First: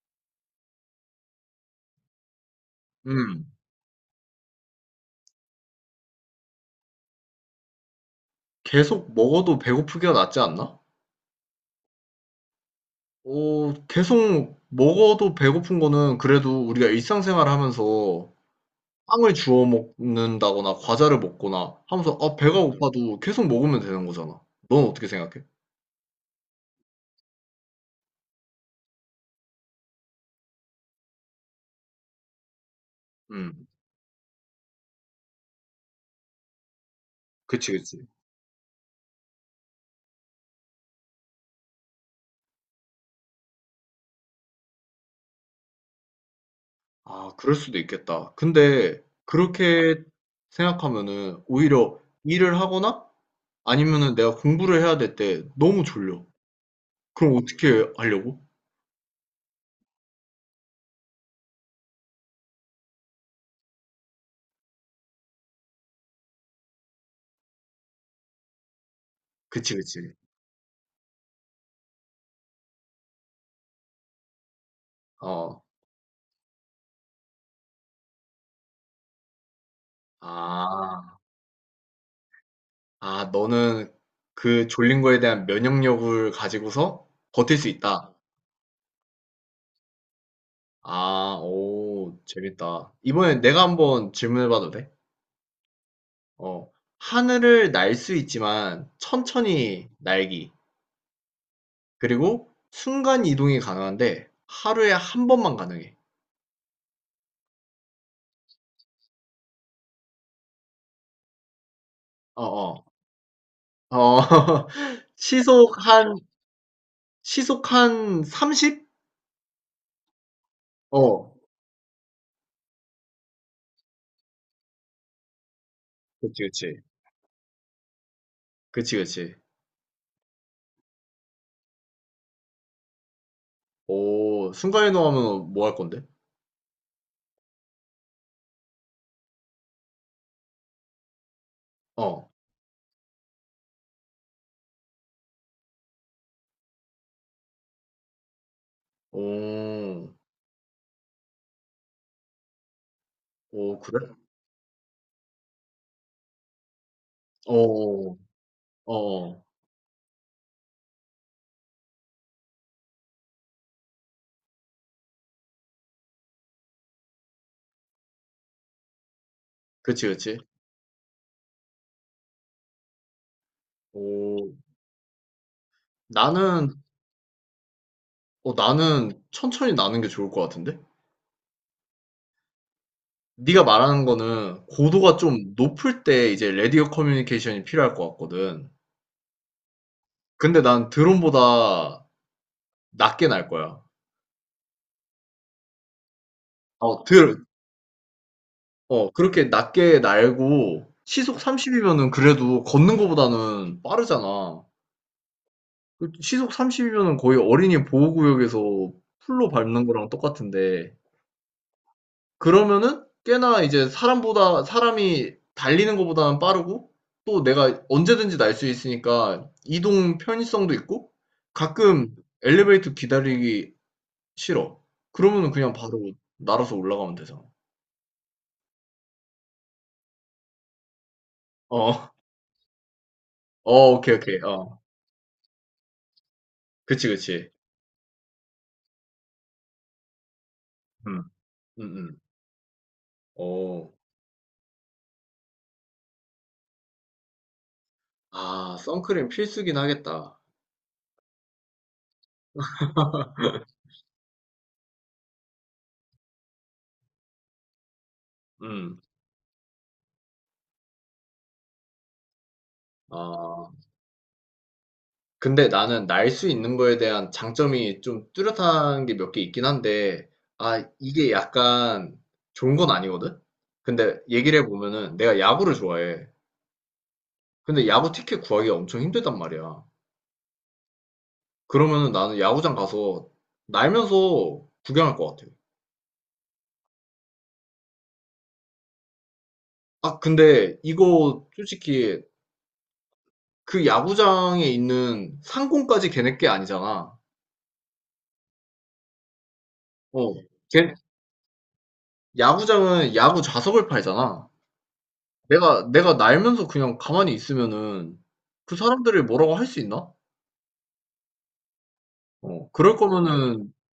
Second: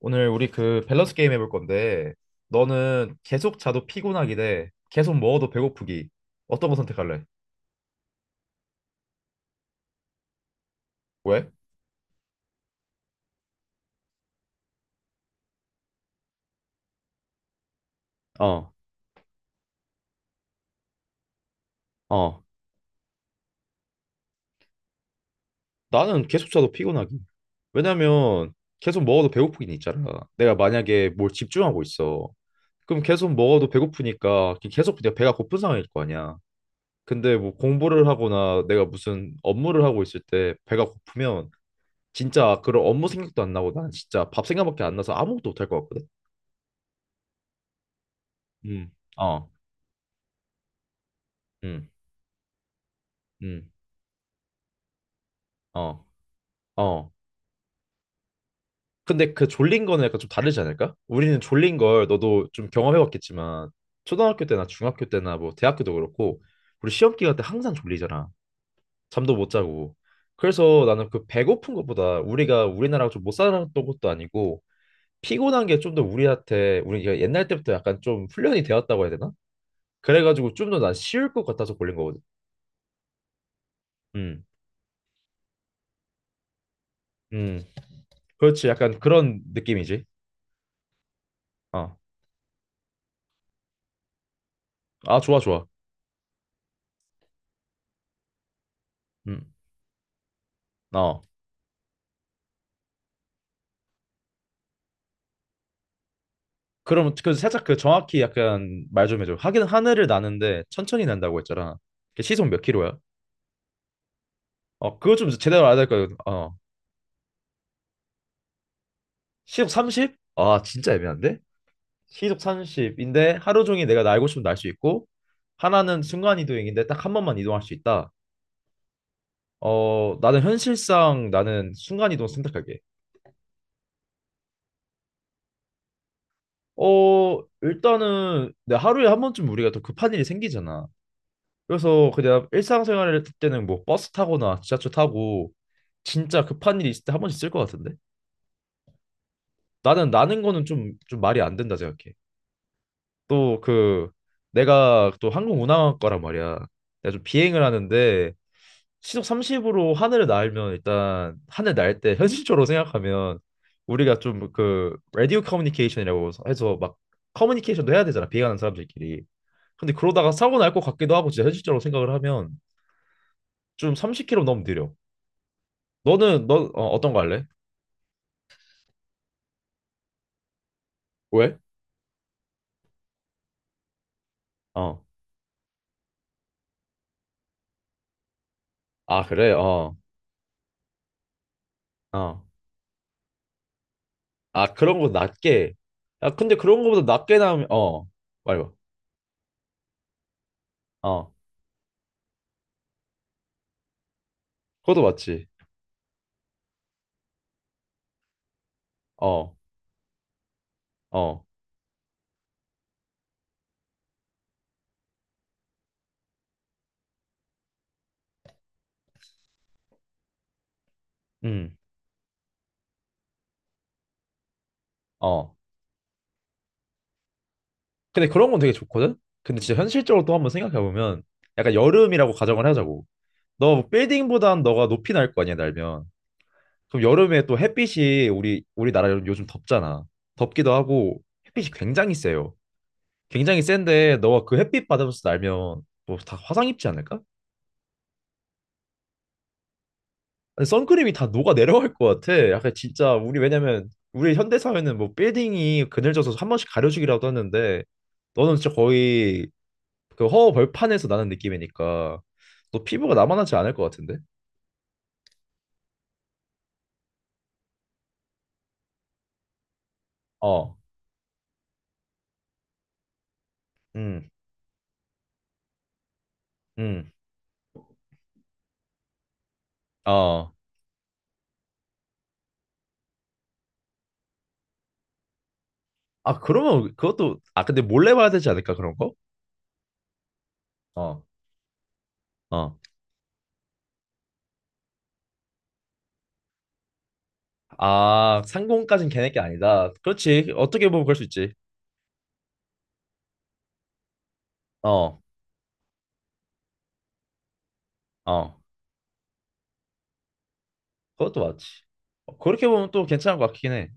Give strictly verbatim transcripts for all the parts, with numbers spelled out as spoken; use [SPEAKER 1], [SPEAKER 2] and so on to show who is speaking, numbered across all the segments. [SPEAKER 1] 오늘 우리 그 밸런스 게임 해볼 건데 너는
[SPEAKER 2] 음.
[SPEAKER 1] 계속 자도 피곤하기 대 계속 먹어도 배고프기 어떤 거 선택할래?
[SPEAKER 2] 계속 먹어도 배고프기가 낫지 않나?
[SPEAKER 1] 왜?
[SPEAKER 2] 어, 계속 먹어도 배고픈 거는 그래도 우리가 일상생활 하면서
[SPEAKER 1] 어,
[SPEAKER 2] 빵을 주워 먹는다거나 과자를 먹거나 하면서 아,
[SPEAKER 1] 어.
[SPEAKER 2] 배가 음. 고파도 계속 먹으면 되는 거잖아. 넌 어떻게 생각해?
[SPEAKER 1] 나는 계속 자도 피곤하기. 왜냐면 계속 먹어도 배고프긴 있잖아. 내가 만약에 뭘 집중하고 있어. 그럼 계속
[SPEAKER 2] 음.
[SPEAKER 1] 먹어도 배고프니까 계속 그냥 배가 고픈 상황일 거 아니야. 근데 뭐
[SPEAKER 2] 그치,
[SPEAKER 1] 공부를
[SPEAKER 2] 그치.
[SPEAKER 1] 하거나 내가 무슨 업무를 하고 있을 때 배가 고프면 진짜 그런 업무 생각도 안 나고 난 진짜 밥 생각밖에 안 나서 아무것도 못할 것 같거든.
[SPEAKER 2] 아, 그럴 수도 있겠다.
[SPEAKER 1] 음.
[SPEAKER 2] 근데
[SPEAKER 1] 어.
[SPEAKER 2] 그렇게 생각하면은
[SPEAKER 1] 음,
[SPEAKER 2] 오히려 일을 하거나
[SPEAKER 1] 음,
[SPEAKER 2] 아니면은 내가 공부를 해야 될 때 너무
[SPEAKER 1] 어,
[SPEAKER 2] 졸려.
[SPEAKER 1] 어.
[SPEAKER 2] 그럼 어떻게 하려고?
[SPEAKER 1] 근데 그 졸린 거는 약간 좀 다르지 않을까? 우리는 졸린 걸 너도 좀 경험해봤겠지만 초등학교 때나 중학교 때나 뭐 대학교도 그렇고 우리 시험 기간 때 항상 졸리잖아. 잠도 못
[SPEAKER 2] 그치,
[SPEAKER 1] 자고.
[SPEAKER 2] 그치.
[SPEAKER 1] 그래서 나는 그 배고픈 것보다 우리가 우리나라가 좀 못 살았던 것도 아니고
[SPEAKER 2] 어.
[SPEAKER 1] 피곤한 게 좀 더 우리한테 우리가 옛날 때부터 약간 좀 훈련이 되었다고 해야 되나? 그래가지고 좀 더 난
[SPEAKER 2] 아.
[SPEAKER 1] 쉬울 것 같아서 골린 거거든.
[SPEAKER 2] 아, 너는
[SPEAKER 1] 음,
[SPEAKER 2] 그 졸린 거에 대한 면역력을 가지고서 버틸
[SPEAKER 1] 음,
[SPEAKER 2] 수 있다.
[SPEAKER 1] 그렇지. 약간 그런 느낌이지.
[SPEAKER 2] 아,
[SPEAKER 1] 어,
[SPEAKER 2] 오, 재밌다. 이번엔 내가 한번 질문해 봐도 돼?
[SPEAKER 1] 아 좋아 좋아.
[SPEAKER 2] 어. 하늘을 날 수 있지만
[SPEAKER 1] 음,
[SPEAKER 2] 천천히 날기.
[SPEAKER 1] 어.
[SPEAKER 2] 그리고 순간 이동이 가능한데 하루에 한 번만 가능해.
[SPEAKER 1] 그럼 그 살짝 그 정확히 약간 말 좀 해줘. 하긴 하늘을 나는데 천천히 난다고 했잖아. 그 시속 몇
[SPEAKER 2] 어어.
[SPEAKER 1] 킬로야?
[SPEAKER 2] 어. 어,
[SPEAKER 1] 어, 그거 좀 제대로
[SPEAKER 2] 시속
[SPEAKER 1] 알아야 될 거야.
[SPEAKER 2] 한
[SPEAKER 1] 어,
[SPEAKER 2] 시속 한 삼십?
[SPEAKER 1] 시속 삼십? 아, 진짜
[SPEAKER 2] 어.
[SPEAKER 1] 애매한데? 시속 삼십인데 하루 종일 내가 날고 싶으면 날 수 있고 하나는
[SPEAKER 2] 그치,
[SPEAKER 1] 순간
[SPEAKER 2] 그치.
[SPEAKER 1] 이동인데 딱 한 번만 이동할 수 있다.
[SPEAKER 2] 그치, 그치.
[SPEAKER 1] 어, 나는 현실상 나는 순간 이동 선택할게.
[SPEAKER 2] 오, 순간 이동하면 뭐 할 건데?
[SPEAKER 1] 어, 일단은 내 하루에 한 번쯤 우리가 더 급한 일이 생기잖아. 그래서
[SPEAKER 2] 어.
[SPEAKER 1] 그냥 일상생활을 했을 때는 뭐 버스 타거나 지하철 타고 진짜 급한 일이 있을 때 한 번씩 쓸 것 같은데 나는
[SPEAKER 2] 오.
[SPEAKER 1] 나는 거는 좀 좀 말이 안 된다 생각해. 또
[SPEAKER 2] 오, 그래?
[SPEAKER 1] 그 내가 또 항공운항학과란 말이야. 내가 좀 비행을
[SPEAKER 2] 어,
[SPEAKER 1] 하는데
[SPEAKER 2] 어,
[SPEAKER 1] 시속
[SPEAKER 2] 어.
[SPEAKER 1] 삼십으로 하늘을 날면 일단 하늘 날 때 현실적으로 생각하면 우리가 좀 그 라디오 커뮤니케이션이라고 해서 막 커뮤니케이션도 해야 되잖아 비행하는 사람들끼리. 근데
[SPEAKER 2] 그치,
[SPEAKER 1] 그러다가
[SPEAKER 2] 그치.
[SPEAKER 1] 사고 날 것 같기도 하고 진짜 현실적으로 생각을 하면 좀
[SPEAKER 2] 오,
[SPEAKER 1] 삼십 킬로미터 너무 느려. 너는 너
[SPEAKER 2] 나는,
[SPEAKER 1] 어, 어떤 거 할래?
[SPEAKER 2] 어, 나는 천천히 나는 게 좋을 것 같은데?
[SPEAKER 1] 왜?
[SPEAKER 2] 네가 말하는 거는
[SPEAKER 1] 어.
[SPEAKER 2] 고도가 좀 높을 때 이제 레디오 커뮤니케이션이 필요할 것 같거든.
[SPEAKER 1] 아, 그래. 어.
[SPEAKER 2] 근데 난 드론보다
[SPEAKER 1] 어.
[SPEAKER 2] 낮게 날 거야.
[SPEAKER 1] 아, 그런 거 낮게. 야, 근데 그런 거보다
[SPEAKER 2] 어,
[SPEAKER 1] 낮게
[SPEAKER 2] 드,
[SPEAKER 1] 나오면 어. 말해봐.
[SPEAKER 2] 어, 그렇게 낮게 날고
[SPEAKER 1] 어.
[SPEAKER 2] 시속 삼십이면은 그래도 걷는 거보다는 빠르잖아.
[SPEAKER 1] 그것도 맞지.
[SPEAKER 2] 그 시속 삼십이면은 거의 어린이 보호구역에서 풀로
[SPEAKER 1] 어.
[SPEAKER 2] 밟는 거랑 똑같은데
[SPEAKER 1] 어.
[SPEAKER 2] 그러면은 꽤나 이제 사람보다 사람이 달리는 것보다는 빠르고, 또 내가 언제든지 날 수 있으니까 이동 편의성도 있고,
[SPEAKER 1] 음.
[SPEAKER 2] 가끔 엘리베이터 기다리기 싫어. 그러면은
[SPEAKER 1] 어.
[SPEAKER 2] 그냥 바로 날아서 올라가면 되잖아.
[SPEAKER 1] 근데 그런 건 되게 좋거든. 근데 진짜 현실적으로 또 한번 생각해 보면 약간
[SPEAKER 2] 어,
[SPEAKER 1] 여름이라고 가정을 하자고. 너
[SPEAKER 2] 어, 오케이, 오케이.
[SPEAKER 1] 빌딩보단
[SPEAKER 2] 어,
[SPEAKER 1] 너가 높이 날 거 아니야, 날면. 그럼
[SPEAKER 2] 그치,
[SPEAKER 1] 여름에
[SPEAKER 2] 그치.
[SPEAKER 1] 또 햇빛이 우리 우리나라 요즘 덥잖아. 덥기도
[SPEAKER 2] 음,
[SPEAKER 1] 하고
[SPEAKER 2] 음,
[SPEAKER 1] 햇빛이 굉장히
[SPEAKER 2] 음.
[SPEAKER 1] 세요. 굉장히
[SPEAKER 2] 어,
[SPEAKER 1] 센데 너가 그 햇빛 받으면서 날면 뭐 다 화상 입지 않을까?
[SPEAKER 2] 아, 선크림 필수긴 하겠다.
[SPEAKER 1] 아니, 선크림이 다 녹아 내려갈 것 같아. 약간 진짜 우리 왜냐면 우리 현대 사회는 뭐 빌딩이 그늘져서 한 번씩 가려주기라도 하는데 너는 진짜
[SPEAKER 2] 음,
[SPEAKER 1] 거의 그 허허 벌판에서 나는 느낌이니까 너 피부가 남아나지
[SPEAKER 2] 아.
[SPEAKER 1] 않을 것 같은데?
[SPEAKER 2] 근데 나는 날 수 있는 거에 대한 장점이 좀 뚜렷한 게 몇 개 있긴 한데,
[SPEAKER 1] 어,
[SPEAKER 2] 아, 이게 약간 좋은 건 아니거든? 근데
[SPEAKER 1] 음,
[SPEAKER 2] 얘기를 해보면은 내가 야구를 좋아해.
[SPEAKER 1] 음,
[SPEAKER 2] 근데 야구 티켓 구하기가 엄청 힘들단 말이야.
[SPEAKER 1] 어.
[SPEAKER 2] 그러면은 나는 야구장 가서 날면서 구경할 것 같아.
[SPEAKER 1] 아 그러면 그것도 아 근데 몰래 봐야 되지 않을까 그런 거?
[SPEAKER 2] 아, 근데
[SPEAKER 1] 어,
[SPEAKER 2] 이거 솔직히
[SPEAKER 1] 어.
[SPEAKER 2] 그 야구장에 있는 상공까지 걔네 게 아니잖아.
[SPEAKER 1] 아 상공까진 걔네 게 아니다.
[SPEAKER 2] 어,
[SPEAKER 1] 그렇지. 어떻게
[SPEAKER 2] 걔,
[SPEAKER 1] 보면 그럴 수 있지.
[SPEAKER 2] 야구장은 야구 좌석을 팔잖아.
[SPEAKER 1] 어,
[SPEAKER 2] 내가 내가 날면서 그냥 가만히 있으면은
[SPEAKER 1] 어.
[SPEAKER 2] 그 사람들이 뭐라고 할 수 있나?
[SPEAKER 1] 그것도 맞지. 어, 그렇게
[SPEAKER 2] 어.
[SPEAKER 1] 보면
[SPEAKER 2] 그럴
[SPEAKER 1] 또 괜찮은 것 같긴
[SPEAKER 2] 거면은
[SPEAKER 1] 해.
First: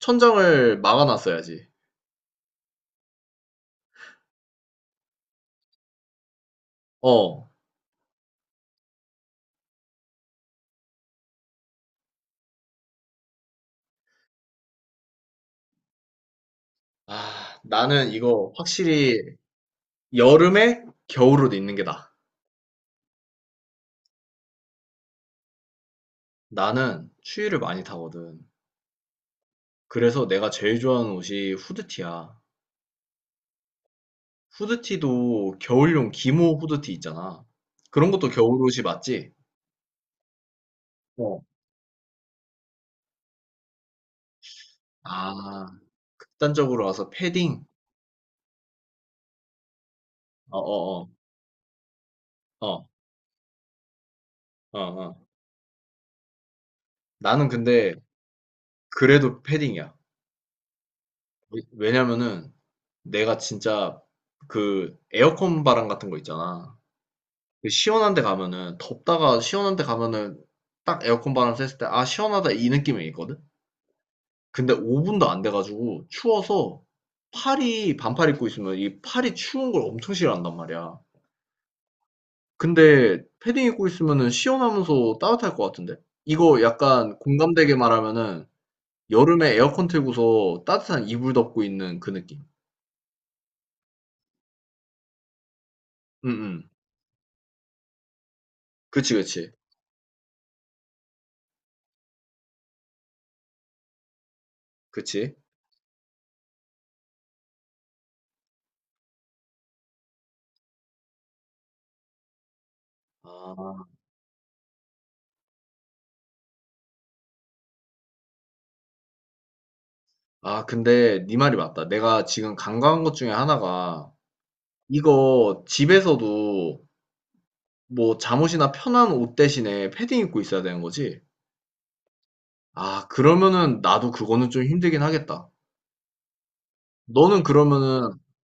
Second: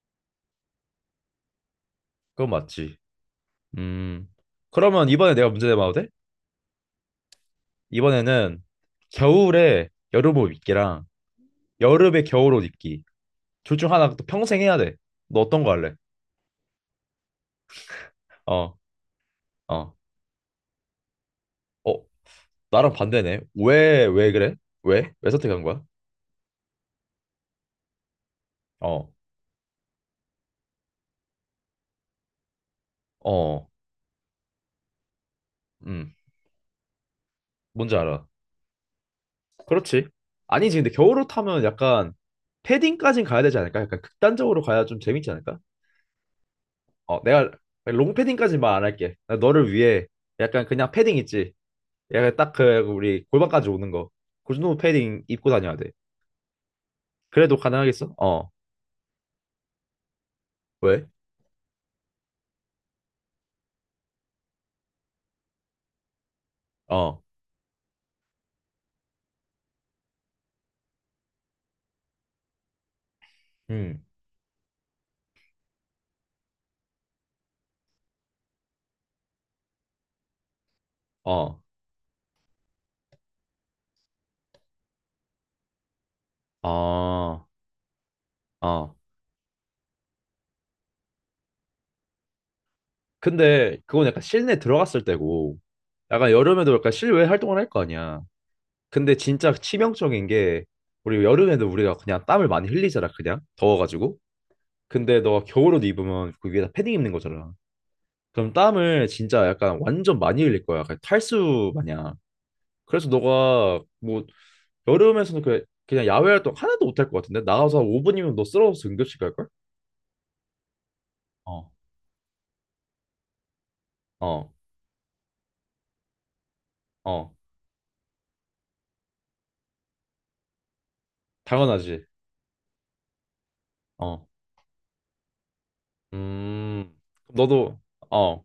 [SPEAKER 2] 천장을 막아 놨어야지.
[SPEAKER 1] 그건 맞지. 음. 그러면 이번에 내가 문제 내봐도 돼?
[SPEAKER 2] 어.
[SPEAKER 1] 이번에는 겨울에 여름옷 입기랑 여름에 겨울옷 입기. 둘 중 하나 또 평생 해야 돼. 너 어떤 거 할래?
[SPEAKER 2] 아, 나는 이거
[SPEAKER 1] 어,
[SPEAKER 2] 확실히
[SPEAKER 1] 어.
[SPEAKER 2] 여름에 겨울옷 입는 게
[SPEAKER 1] 어,
[SPEAKER 2] 나아.
[SPEAKER 1] 나랑 반대네. 왜, 왜 그래? 왜? 왜 선택한 거야?
[SPEAKER 2] 나는 추위를 많이 타거든.
[SPEAKER 1] 어,
[SPEAKER 2] 그래서 내가 제일 좋아하는 옷이 후드티야.
[SPEAKER 1] 어.
[SPEAKER 2] 후드티도 겨울용
[SPEAKER 1] 음,
[SPEAKER 2] 기모 후드티 있잖아.
[SPEAKER 1] 뭔지
[SPEAKER 2] 그런
[SPEAKER 1] 알아.
[SPEAKER 2] 것도 겨울옷이 맞지?
[SPEAKER 1] 그렇지. 아니지, 근데 겨울옷
[SPEAKER 2] 어.
[SPEAKER 1] 하면 약간 패딩까진 가야 되지 않을까? 약간 극단적으로 가야 좀 재밌지
[SPEAKER 2] 아,
[SPEAKER 1] 않을까?
[SPEAKER 2] 극단적으로 와서
[SPEAKER 1] 어, 내가
[SPEAKER 2] 패딩.
[SPEAKER 1] 롱패딩까지 말 안 할게. 나 너를 위해
[SPEAKER 2] 어,
[SPEAKER 1] 약간 그냥
[SPEAKER 2] 어, 어.
[SPEAKER 1] 패딩 있지. 약간 딱 그
[SPEAKER 2] 어.
[SPEAKER 1] 우리 골반까지 오는 거. 그 정도 패딩
[SPEAKER 2] 어어.
[SPEAKER 1] 입고 다녀야 돼.
[SPEAKER 2] 나는
[SPEAKER 1] 그래도
[SPEAKER 2] 근데
[SPEAKER 1] 가능하겠어? 어.
[SPEAKER 2] 그래도 패딩이야.
[SPEAKER 1] 왜?
[SPEAKER 2] 왜- 왜냐면은 내가 진짜 그 에어컨 바람 같은 거 있잖아.
[SPEAKER 1] 어.
[SPEAKER 2] 그 시원한 데 가면은 덥다가 시원한 데 가면은 딱 에어컨 바람 쐈을 때 아, 시원하다, 이 느낌이 있거든.
[SPEAKER 1] 음.
[SPEAKER 2] 근데 오 분도 안 돼가지고 추워서, 팔이, 반팔 입고 있으면 이 팔이 추운 걸 엄청 싫어한단 말이야.
[SPEAKER 1] 어.
[SPEAKER 2] 근데 패딩 입고 있으면은 시원하면서 따뜻할 것 같은데? 이거 약간
[SPEAKER 1] 어.
[SPEAKER 2] 공감되게 말하면은
[SPEAKER 1] 어.
[SPEAKER 2] 여름에 에어컨 틀고서 따뜻한 이불 덮고 있는 그 느낌.
[SPEAKER 1] 근데 그건 약간 실내 들어갔을 때고 약간
[SPEAKER 2] 응응.
[SPEAKER 1] 여름에도 약간 실외 활동을 할 거 아니야. 근데
[SPEAKER 2] 그치, 그치.
[SPEAKER 1] 진짜 치명적인 게 우리 여름에도 우리가 그냥 땀을 많이 흘리잖아. 그냥 더워가지고. 근데
[SPEAKER 2] 그치.
[SPEAKER 1] 너가 겨울옷 입으면 그 위에다 패딩 입는 거잖아. 그럼 땀을 진짜 약간 완전 많이 흘릴 거야. 그냥 탈수 마냥. 그래서 너가
[SPEAKER 2] 아.
[SPEAKER 1] 뭐 여름에서는 그 그냥 야외 활동 하나도 못할 것 같은데 나가서 한 오 분이면 너 쓰러져서 응급실 갈 걸?
[SPEAKER 2] 아, 근데 네 말이
[SPEAKER 1] 어.
[SPEAKER 2] 맞다. 내가 지금 간과한 것 중에 하나가,
[SPEAKER 1] 어,
[SPEAKER 2] 이거 집에서도
[SPEAKER 1] 어,
[SPEAKER 2] 뭐 잠옷이나 편한 옷 대신에 패딩 입고 있어야 되는 거지?
[SPEAKER 1] 당연하지.
[SPEAKER 2] 아, 그러면은 나도
[SPEAKER 1] 어,
[SPEAKER 2] 그거는 좀 힘들긴 하겠다.
[SPEAKER 1] 음, 그럼
[SPEAKER 2] 너는
[SPEAKER 1] 너도
[SPEAKER 2] 그러면은
[SPEAKER 1] 어,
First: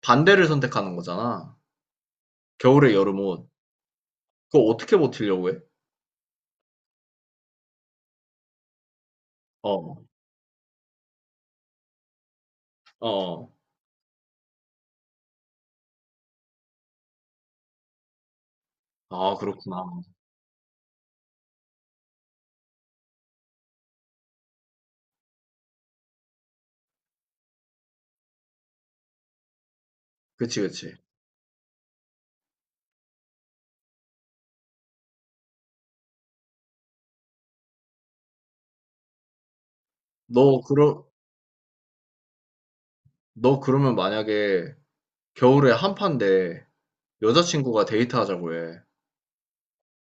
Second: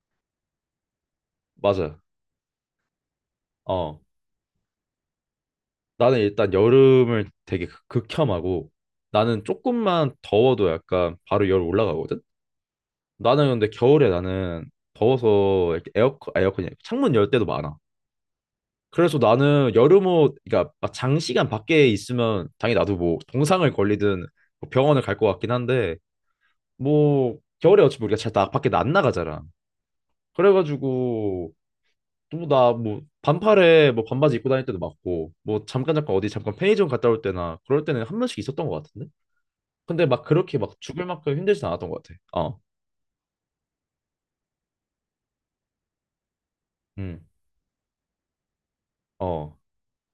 [SPEAKER 2] 반대를 선택하는 거잖아.
[SPEAKER 1] 맞아.
[SPEAKER 2] 겨울에 여름 옷.
[SPEAKER 1] 어,
[SPEAKER 2] 그거 어떻게 버티려고 해?
[SPEAKER 1] 나는 일단 여름을 되게 극- 극혐하고 나는
[SPEAKER 2] 어.
[SPEAKER 1] 조금만 더워도 약간 바로 열 올라가거든.
[SPEAKER 2] 어,
[SPEAKER 1] 나는
[SPEAKER 2] 어.
[SPEAKER 1] 근데 겨울에 나는 더워서 이렇게 에어컨, 아, 에어컨이 아니라 창문 열 때도 많아. 그래서
[SPEAKER 2] 아,
[SPEAKER 1] 나는
[SPEAKER 2] 그렇구나.
[SPEAKER 1] 여름옷, 그러니까 막 장시간 밖에 있으면 당연히 나도 뭐 동상을 걸리든 뭐 병원을 갈 것 같긴 한데 뭐 겨울에 어차피 우리가 잘 나, 밖에 안 나가잖아.
[SPEAKER 2] 그치, 그치.
[SPEAKER 1] 그래가지고 또나뭐 반팔에 뭐 반바지 입고 다닐 때도 많고 뭐 잠깐 잠깐 어디 잠깐 편의점 갔다 올 때나 그럴 때는 한 번씩 있었던 것 같은데? 근데 막 그렇게
[SPEAKER 2] 너
[SPEAKER 1] 막 죽을
[SPEAKER 2] 그러
[SPEAKER 1] 만큼 힘들진 않았던 것 같아. 어,
[SPEAKER 2] 너 그러면 만약에 겨울에 한파인데
[SPEAKER 1] 음,
[SPEAKER 2] 여자친구가 데이트하자고 해.
[SPEAKER 1] 어,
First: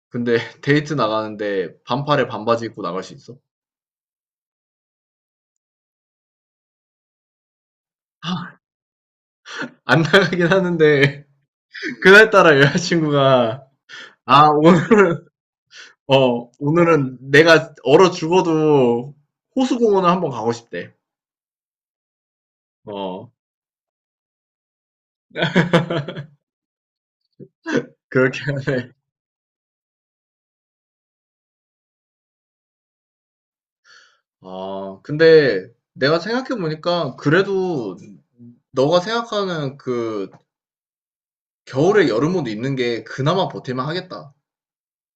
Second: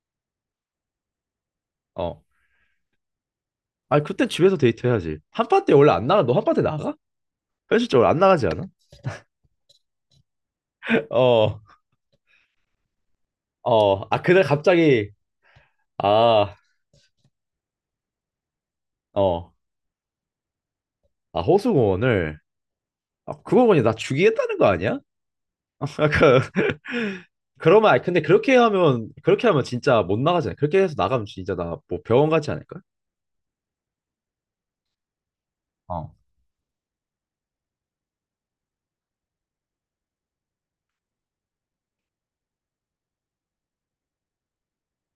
[SPEAKER 2] 근데 데이트 나가는데
[SPEAKER 1] 어.
[SPEAKER 2] 반팔에 반바지 입고 나갈 수 있어?
[SPEAKER 1] 아니 그땐 집에서 데이트해야지. 한파 때 원래 안 나가. 너 한파 때 나가? 현실적으로 안 나가지 않아?
[SPEAKER 2] 안 나가긴 하는데
[SPEAKER 1] 어.
[SPEAKER 2] 그날따라 여자친구가
[SPEAKER 1] 어, 아, 그날
[SPEAKER 2] 아 오늘
[SPEAKER 1] 갑자기,
[SPEAKER 2] 어
[SPEAKER 1] 아,
[SPEAKER 2] 오늘은 내가 얼어 죽어도
[SPEAKER 1] 어,
[SPEAKER 2] 호수공원을 한번 가고 싶대.
[SPEAKER 1] 아, 호수공원을,
[SPEAKER 2] 어,
[SPEAKER 1] 아, 그거 보니 나 죽이겠다는 거 아니야? 약간, 그러면, 아니, 근데
[SPEAKER 2] 그렇게
[SPEAKER 1] 그렇게
[SPEAKER 2] 하네.
[SPEAKER 1] 하면, 그렇게 하면 진짜 못 나가잖아. 그렇게 해서 나가면 진짜 나 뭐 병원 가지 않을까?
[SPEAKER 2] 아, 근데
[SPEAKER 1] 어.
[SPEAKER 2] 내가 생각해 보니까, 그래도 너가 생각하는 그 겨울에 여름 옷 입는 게 그나마 버틸만 하겠다.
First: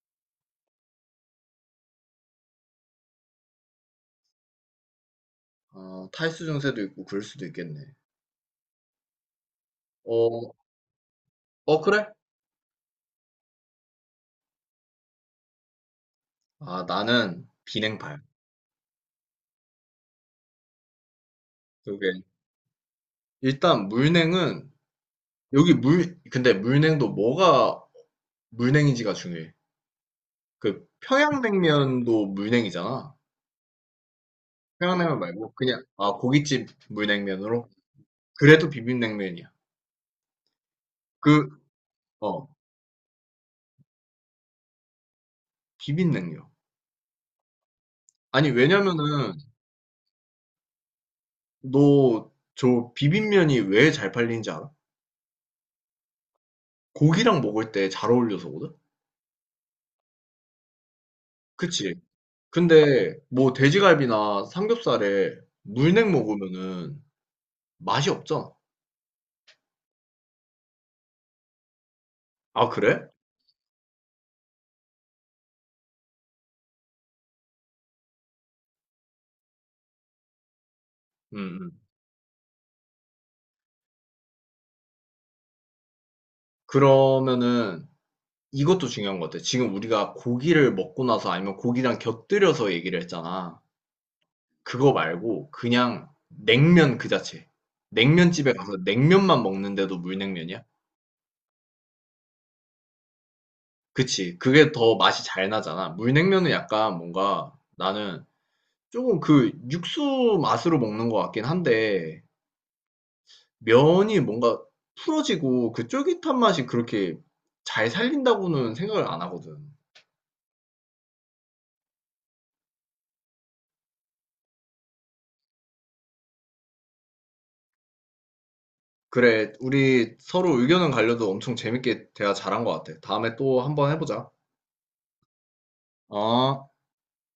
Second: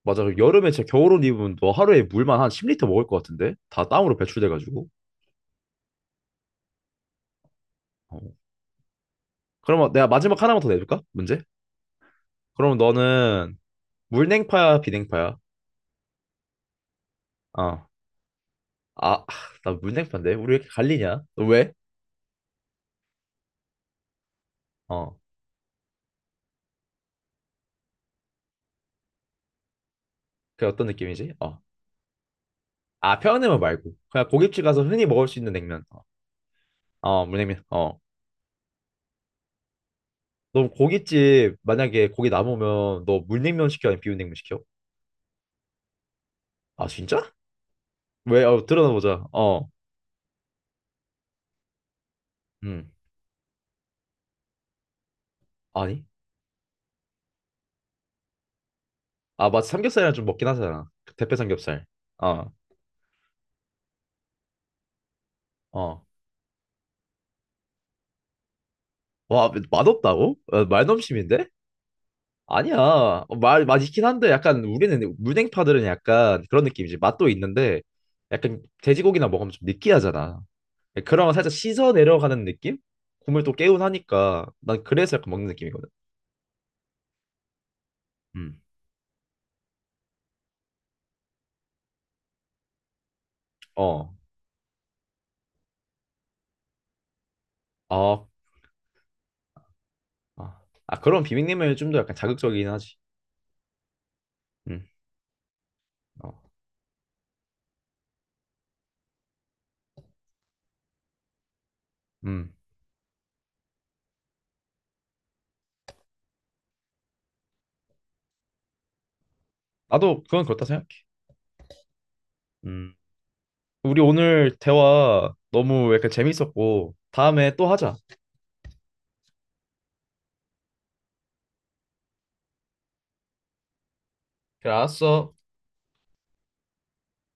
[SPEAKER 1] 맞아. 그 여름에 진짜 겨울옷 입으면 너 하루에 물만 한 십 리터 먹을 것 같은데? 다 땀으로 배출돼가지고.
[SPEAKER 2] 어, 탈수 증세도 있고 그럴 수도 있겠네.
[SPEAKER 1] 어. 그러면 내가 마지막
[SPEAKER 2] 어,
[SPEAKER 1] 하나만 더 내줄까? 문제?
[SPEAKER 2] 어, 그래?
[SPEAKER 1] 그럼 너는 물냉파야, 비냉파야?
[SPEAKER 2] 아, 나는
[SPEAKER 1] 어.
[SPEAKER 2] 비냉발.
[SPEAKER 1] 아, 나 물냉파인데? 우리 왜 이렇게 갈리냐? 너 왜?
[SPEAKER 2] 그게 일단 물냉은
[SPEAKER 1] 어.
[SPEAKER 2] 여기 물 근데 물냉도 뭐가 물냉인지가 중요해.
[SPEAKER 1] 그게
[SPEAKER 2] 그
[SPEAKER 1] 어떤 느낌이지? 어.
[SPEAKER 2] 평양냉면도 물냉이잖아.
[SPEAKER 1] 아, 편 냉면 말고. 그냥 고깃집 가서 흔히
[SPEAKER 2] 평양냉면
[SPEAKER 1] 먹을 수
[SPEAKER 2] 말고
[SPEAKER 1] 있는 냉면.
[SPEAKER 2] 그냥 아, 고깃집
[SPEAKER 1] 어, 물냉면.
[SPEAKER 2] 물냉면으로
[SPEAKER 1] 어.
[SPEAKER 2] 그래도 비빔냉면이야.
[SPEAKER 1] 너
[SPEAKER 2] 그
[SPEAKER 1] 고깃집 만약에 고기
[SPEAKER 2] 어
[SPEAKER 1] 남으면 너 물냉면 시켜? 아니면 비빔냉면 시켜?
[SPEAKER 2] 비빔냉면.
[SPEAKER 1] 아, 진짜? 왜?
[SPEAKER 2] 아니,
[SPEAKER 1] 어,
[SPEAKER 2] 왜냐면은
[SPEAKER 1] 들어보자. 어.
[SPEAKER 2] 너
[SPEAKER 1] 음.
[SPEAKER 2] 저 비빔면이 왜 잘 팔리는지 알아?
[SPEAKER 1] 아니?
[SPEAKER 2] 고기랑 먹을 때 잘 어울려서거든.
[SPEAKER 1] 아, 맞 삼겹살이랑 좀 먹긴 하잖아. 그 대패 삼겹살.
[SPEAKER 2] 그치?
[SPEAKER 1] 어.
[SPEAKER 2] 근데 뭐 돼지갈비나 삼겹살에
[SPEAKER 1] 어.
[SPEAKER 2] 물냉 먹으면은 맛이 없잖아.
[SPEAKER 1] 와, 맛없다고? 어, 말넘심인데?
[SPEAKER 2] 아,
[SPEAKER 1] 아니야.
[SPEAKER 2] 그래?
[SPEAKER 1] 어, 말, 맛있긴 한데 약간 우리는 물냉파들은 약간 그런 느낌이지. 맛도 있는데 약간 돼지고기나 먹으면 좀 느끼하잖아. 네, 그런 거
[SPEAKER 2] 음.
[SPEAKER 1] 살짝
[SPEAKER 2] 음.
[SPEAKER 1] 씻어 내려가는 느낌? 국물 또 개운하니까 난 그래서 약간 먹는 느낌이거든.
[SPEAKER 2] 그러면은
[SPEAKER 1] 음.
[SPEAKER 2] 이것도 중요한 것 같아. 지금 우리가 고기를 먹고 나서, 아니면 고기랑 곁들여서 얘기를 했잖아.
[SPEAKER 1] 어.
[SPEAKER 2] 그거 말고 그냥 냉면 그 자체.
[SPEAKER 1] 어.
[SPEAKER 2] 냉면집에 가서 냉면만 먹는데도
[SPEAKER 1] 아,
[SPEAKER 2] 물냉면이야?
[SPEAKER 1] 아, 그런 비빔냉면이 좀 더 약간 자극적이긴 하지.
[SPEAKER 2] 그치. 그게
[SPEAKER 1] 음.
[SPEAKER 2] 더 맛이 잘 나잖아.
[SPEAKER 1] 어.
[SPEAKER 2] 물냉면은 약간 뭔가, 나는 조금 그 육수 맛으로 먹는 것 같긴 한데,
[SPEAKER 1] 음.
[SPEAKER 2] 면이 뭔가 풀어지고 그 쫄깃한 맛이 그렇게 잘 살린다고는 생각을 안 하거든.
[SPEAKER 1] 나도 그건 그렇다 생각해. 음. 우리 오늘 대화 너무 약간 재밌었고 다음에 또 하자.
[SPEAKER 2] 그래, 우리 서로 의견은 갈려도 엄청 재밌게 대화 잘한 것 같아. 다음에 또 한번 해보자.
[SPEAKER 1] 그래, 알았어.
[SPEAKER 2] 어?